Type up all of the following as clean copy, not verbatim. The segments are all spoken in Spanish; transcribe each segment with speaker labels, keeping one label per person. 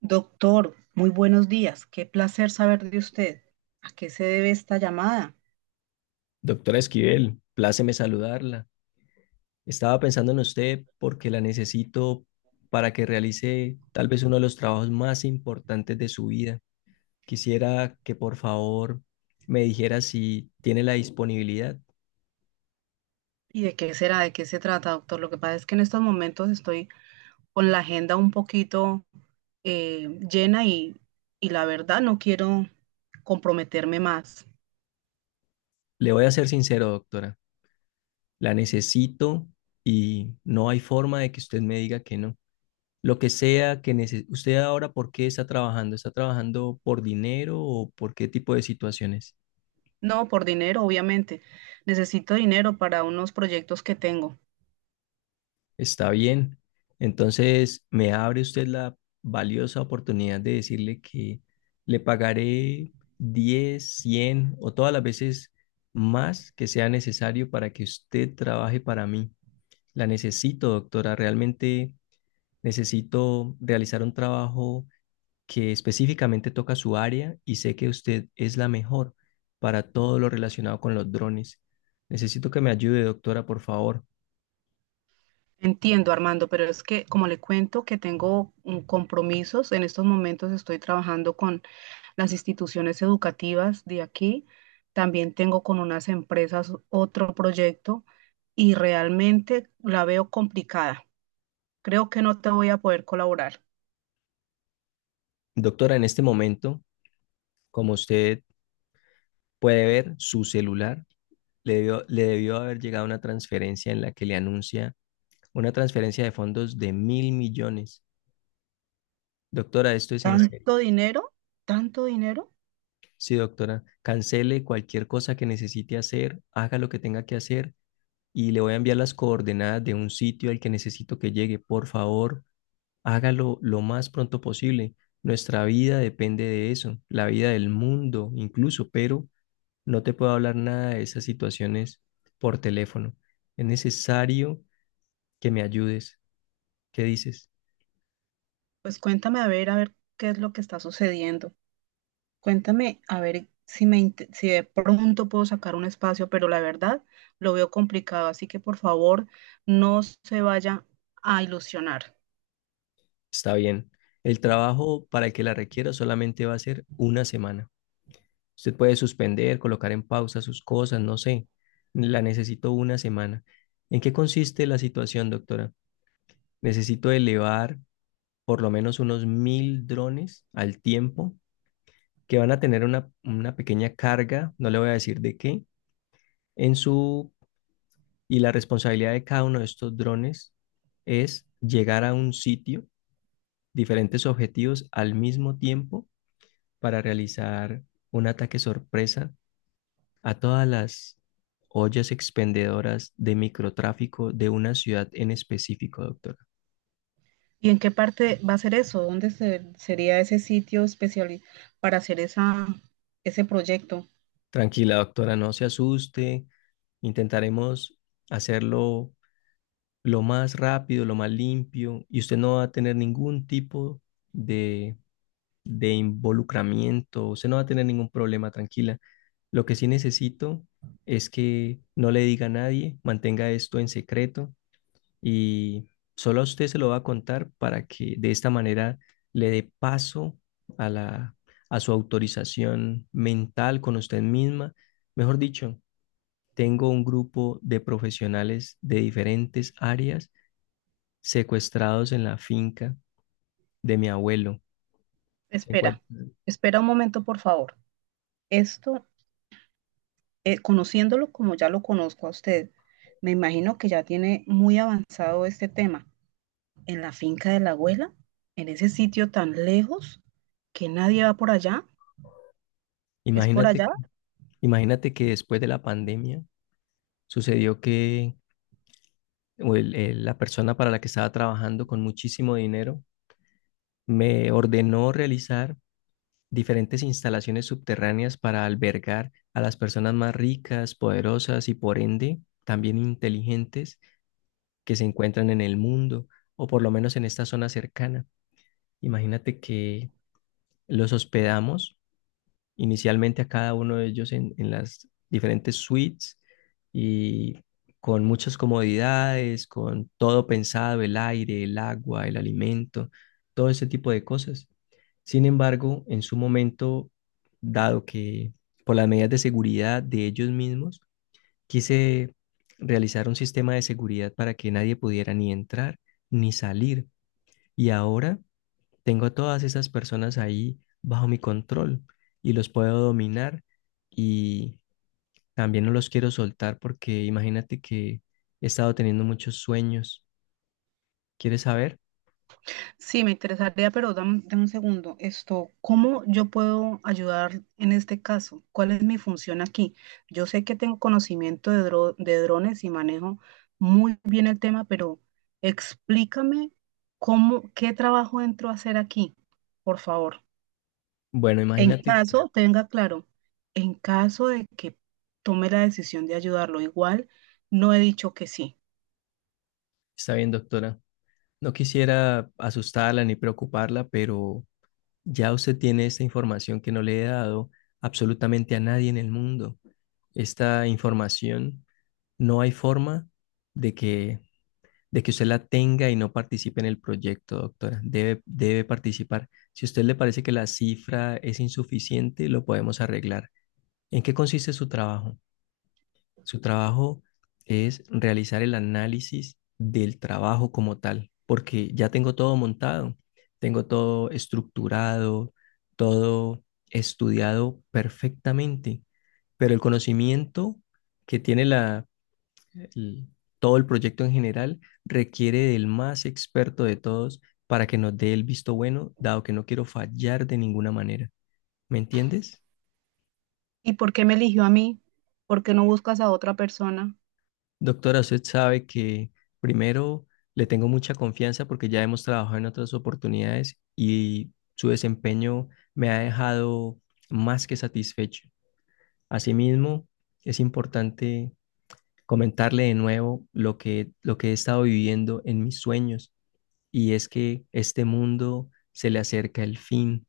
Speaker 1: Doctor, muy buenos días. Qué placer saber de usted. ¿A qué se debe esta llamada?
Speaker 2: Doctora Esquivel, pláceme saludarla. Estaba pensando en usted porque la necesito para que realice tal vez uno de los trabajos más importantes de su vida. Quisiera que por favor me dijera si tiene la disponibilidad.
Speaker 1: ¿Y de qué será? ¿De qué se trata, doctor? Lo que pasa es que en estos momentos estoy con la agenda un poquito llena y la verdad no quiero comprometerme más.
Speaker 2: Le voy a ser sincero, doctora. La necesito y no hay forma de que usted me diga que no. Lo que sea que usted ahora, ¿por qué está trabajando? ¿Está trabajando por dinero o por qué tipo de situaciones?
Speaker 1: No, por dinero, obviamente. Necesito dinero para unos proyectos que tengo.
Speaker 2: Está bien. Entonces, me abre usted la valiosa oportunidad de decirle que le pagaré 10 100 o todas las veces más que sea necesario para que usted trabaje para mí. La necesito, doctora. Realmente necesito realizar un trabajo que específicamente toca su área y sé que usted es la mejor para todo lo relacionado con los drones. Necesito que me ayude, doctora, por favor.
Speaker 1: Entiendo, Armando, pero es que como le cuento que tengo compromisos, en estos momentos estoy trabajando con las instituciones educativas de aquí, también tengo con unas empresas otro proyecto y realmente la veo complicada. Creo que no te voy a poder colaborar. Correcto.
Speaker 2: Doctora, en este momento, como usted puede ver su celular. Le debió haber llegado una transferencia en la que le anuncia una transferencia de fondos de 1.000 millones. Doctora, esto es en serio.
Speaker 1: ¿Tanto dinero? ¿Tanto dinero?
Speaker 2: Sí, doctora, cancele cualquier cosa que necesite hacer, haga lo que tenga que hacer y le voy a enviar las coordenadas de un sitio al que necesito que llegue. Por favor, hágalo lo más pronto posible. Nuestra vida depende de eso, la vida del mundo incluso, pero no te puedo hablar nada de esas situaciones por teléfono. Es necesario que me ayudes. ¿Qué dices?
Speaker 1: Pues cuéntame a ver qué es lo que está sucediendo. Cuéntame, a ver si si de pronto puedo sacar un espacio, pero la verdad lo veo complicado, así que por favor no se vaya a ilusionar.
Speaker 2: Está bien. El trabajo para el que la requiera solamente va a ser una semana. Usted puede suspender, colocar en pausa sus cosas, no sé. La necesito una semana. ¿En qué consiste la situación, doctora? Necesito elevar por lo menos unos 1.000 drones al tiempo que van a tener una pequeña carga, no le voy a decir de qué, en su. Y la responsabilidad de cada uno de estos drones es llegar a un sitio, diferentes objetivos al mismo tiempo para realizar un ataque sorpresa a todas las ollas expendedoras de microtráfico de una ciudad en específico, doctora.
Speaker 1: ¿Y en qué parte va a ser eso? ¿Dónde sería ese sitio especial para hacer ese proyecto?
Speaker 2: Tranquila, doctora, no se asuste. Intentaremos hacerlo lo más rápido, lo más limpio, y usted no va a tener ningún tipo de de involucramiento, usted no va a tener ningún problema, tranquila. Lo que sí necesito es que no le diga a nadie, mantenga esto en secreto y solo a usted se lo va a contar para que de esta manera le dé paso a la, a su autorización mental con usted misma. Mejor dicho, tengo un grupo de profesionales de diferentes áreas secuestrados en la finca de mi abuelo. Se
Speaker 1: Espera,
Speaker 2: encuentran.
Speaker 1: espera un momento, por favor. Esto, conociéndolo como ya lo conozco a usted, me imagino que ya tiene muy avanzado este tema. En la finca de la abuela, en ese sitio tan lejos que nadie va por allá. ¿Es por
Speaker 2: Imagínate
Speaker 1: allá?
Speaker 2: Imagínate que después de la pandemia sucedió que la persona para la que estaba trabajando con muchísimo dinero me ordenó realizar diferentes instalaciones subterráneas para albergar a las personas más ricas, poderosas y por ende también inteligentes que se encuentran en el mundo o por lo menos en esta zona cercana. Imagínate que los hospedamos inicialmente a cada uno de ellos en las diferentes suites y con muchas comodidades, con todo pensado, el aire, el agua, el alimento, todo ese tipo de cosas. Sin embargo, en su momento, dado que por las medidas de seguridad de ellos mismos, quise realizar un sistema de seguridad para que nadie pudiera ni entrar ni salir. Y ahora tengo a todas esas personas ahí bajo mi control y los puedo dominar y también no los quiero soltar porque imagínate que he estado teniendo muchos sueños. ¿Quieres saber?
Speaker 1: Sí, me interesaría, pero dame, dame un segundo. Esto, ¿cómo yo puedo ayudar en este caso? ¿Cuál es mi función aquí? Yo sé que tengo conocimiento de, de drones y manejo muy bien el tema, pero explícame cómo, qué trabajo entro a hacer aquí, por favor.
Speaker 2: Bueno,
Speaker 1: En
Speaker 2: imagínate,
Speaker 1: caso, tenga claro, en caso de que tome la decisión de ayudarlo, igual no he dicho que sí.
Speaker 2: está bien, doctora. No quisiera asustarla ni preocuparla, pero ya usted tiene esta información que no le he dado absolutamente a nadie en el mundo. Esta información no hay forma de que de que usted la tenga y no participe en el proyecto, doctora. Debe participar. Si a usted le parece que la cifra es insuficiente, lo podemos arreglar. ¿En qué consiste su trabajo? Su trabajo es realizar el análisis del trabajo como tal, porque ya tengo todo montado, tengo todo estructurado, todo estudiado perfectamente, pero el conocimiento que tiene l- todo el proyecto en general requiere del más experto de todos para que nos dé el visto bueno, dado que no quiero fallar de ninguna manera. ¿Me entiendes?
Speaker 1: ¿Y por qué me eligió a mí? ¿Por qué no buscas a otra persona?
Speaker 2: Doctora, usted sabe que primero le tengo mucha confianza porque ya hemos trabajado en otras oportunidades y su desempeño me ha dejado más que satisfecho. Asimismo, es importante comentarle de nuevo lo que he estado viviendo en mis sueños y es que este mundo se le acerca el fin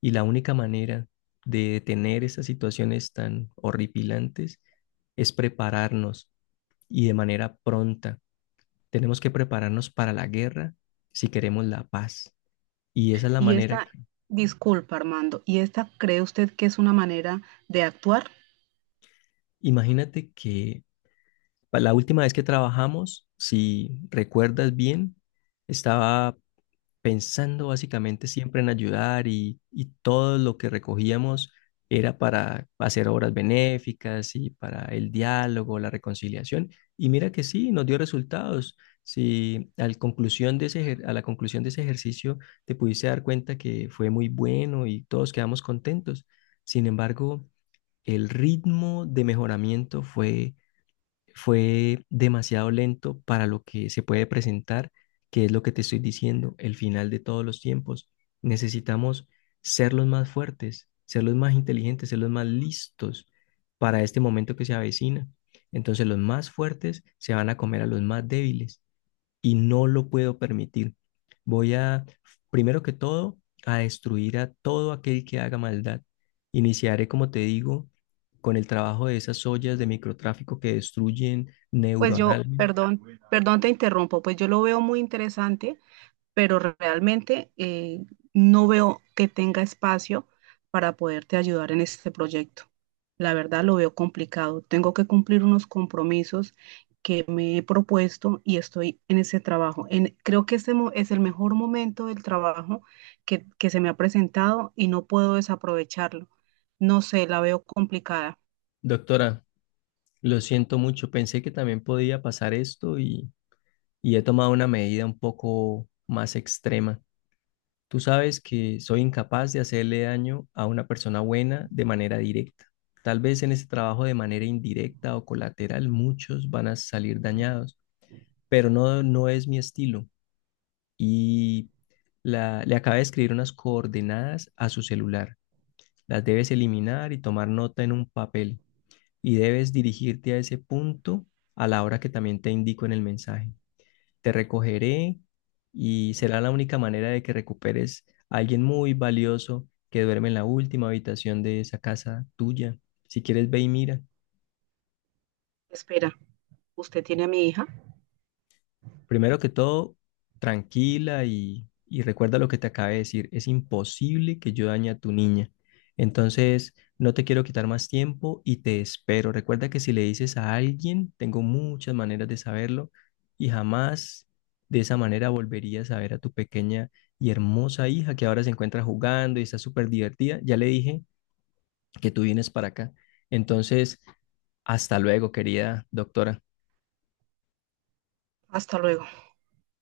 Speaker 2: y la única manera de detener esas situaciones tan horripilantes es prepararnos y de manera pronta. Tenemos que prepararnos para la guerra si queremos la paz. Y esa es la
Speaker 1: Y
Speaker 2: manera que,
Speaker 1: esta, disculpa, Armando, ¿y esta cree usted que es una manera de actuar?
Speaker 2: imagínate que la última vez que trabajamos, si recuerdas bien, estaba pensando básicamente siempre en ayudar y todo lo que recogíamos era para hacer obras benéficas y para el diálogo, la reconciliación. Y mira que sí, nos dio resultados. Si al conclusión de ese, ejer- A la conclusión de ese ejercicio te pudiste dar cuenta que fue muy bueno y todos quedamos contentos. Sin embargo, el ritmo de mejoramiento fue fue demasiado lento para lo que se puede presentar, que es lo que te estoy diciendo, el final de todos los tiempos. Necesitamos ser los más fuertes, ser los más inteligentes, ser los más listos para este momento que se avecina. Entonces los más fuertes se van a comer a los más débiles y no lo puedo permitir. Voy a, primero que todo, a destruir a todo aquel que haga maldad. Iniciaré, como te digo, con el trabajo de esas ollas de microtráfico que destruyen
Speaker 1: Pues yo,
Speaker 2: neuronalmente.
Speaker 1: perdón, perdón, te interrumpo, pues yo lo veo muy interesante pero realmente no veo que tenga espacio para poderte ayudar en este proyecto. La verdad lo veo complicado. Tengo que cumplir unos compromisos que me he propuesto y estoy en ese trabajo. En, creo que este es el mejor momento del trabajo que se me ha presentado y no puedo desaprovecharlo. No sé, la veo complicada.
Speaker 2: Doctora, lo siento mucho, pensé que también podía pasar esto y he tomado una medida un poco más extrema. Tú sabes que soy incapaz de hacerle daño a una persona buena de manera directa. Tal vez en ese trabajo de manera indirecta o colateral muchos van a salir dañados, pero no, no es mi estilo. Y le acabé de escribir unas coordenadas a su celular. Las debes eliminar y tomar nota en un papel. Y debes dirigirte a ese punto a la hora que también te indico en el mensaje. Te recogeré y será la única manera de que recuperes a alguien muy valioso que duerme en la última habitación de esa casa tuya. Si quieres, ve y mira.
Speaker 1: Espera, ¿usted tiene a mi hija?
Speaker 2: Primero que todo, tranquila y recuerda lo que te acabé de decir. Es imposible que yo dañe a tu niña. Entonces, no te quiero quitar más tiempo y te espero. Recuerda que si le dices a alguien, tengo muchas maneras de saberlo y jamás de esa manera volverías a ver a tu pequeña y hermosa hija que ahora se encuentra jugando y está súper divertida. Ya le dije que tú vienes para acá. Entonces, hasta luego, querida doctora.
Speaker 1: Hasta luego.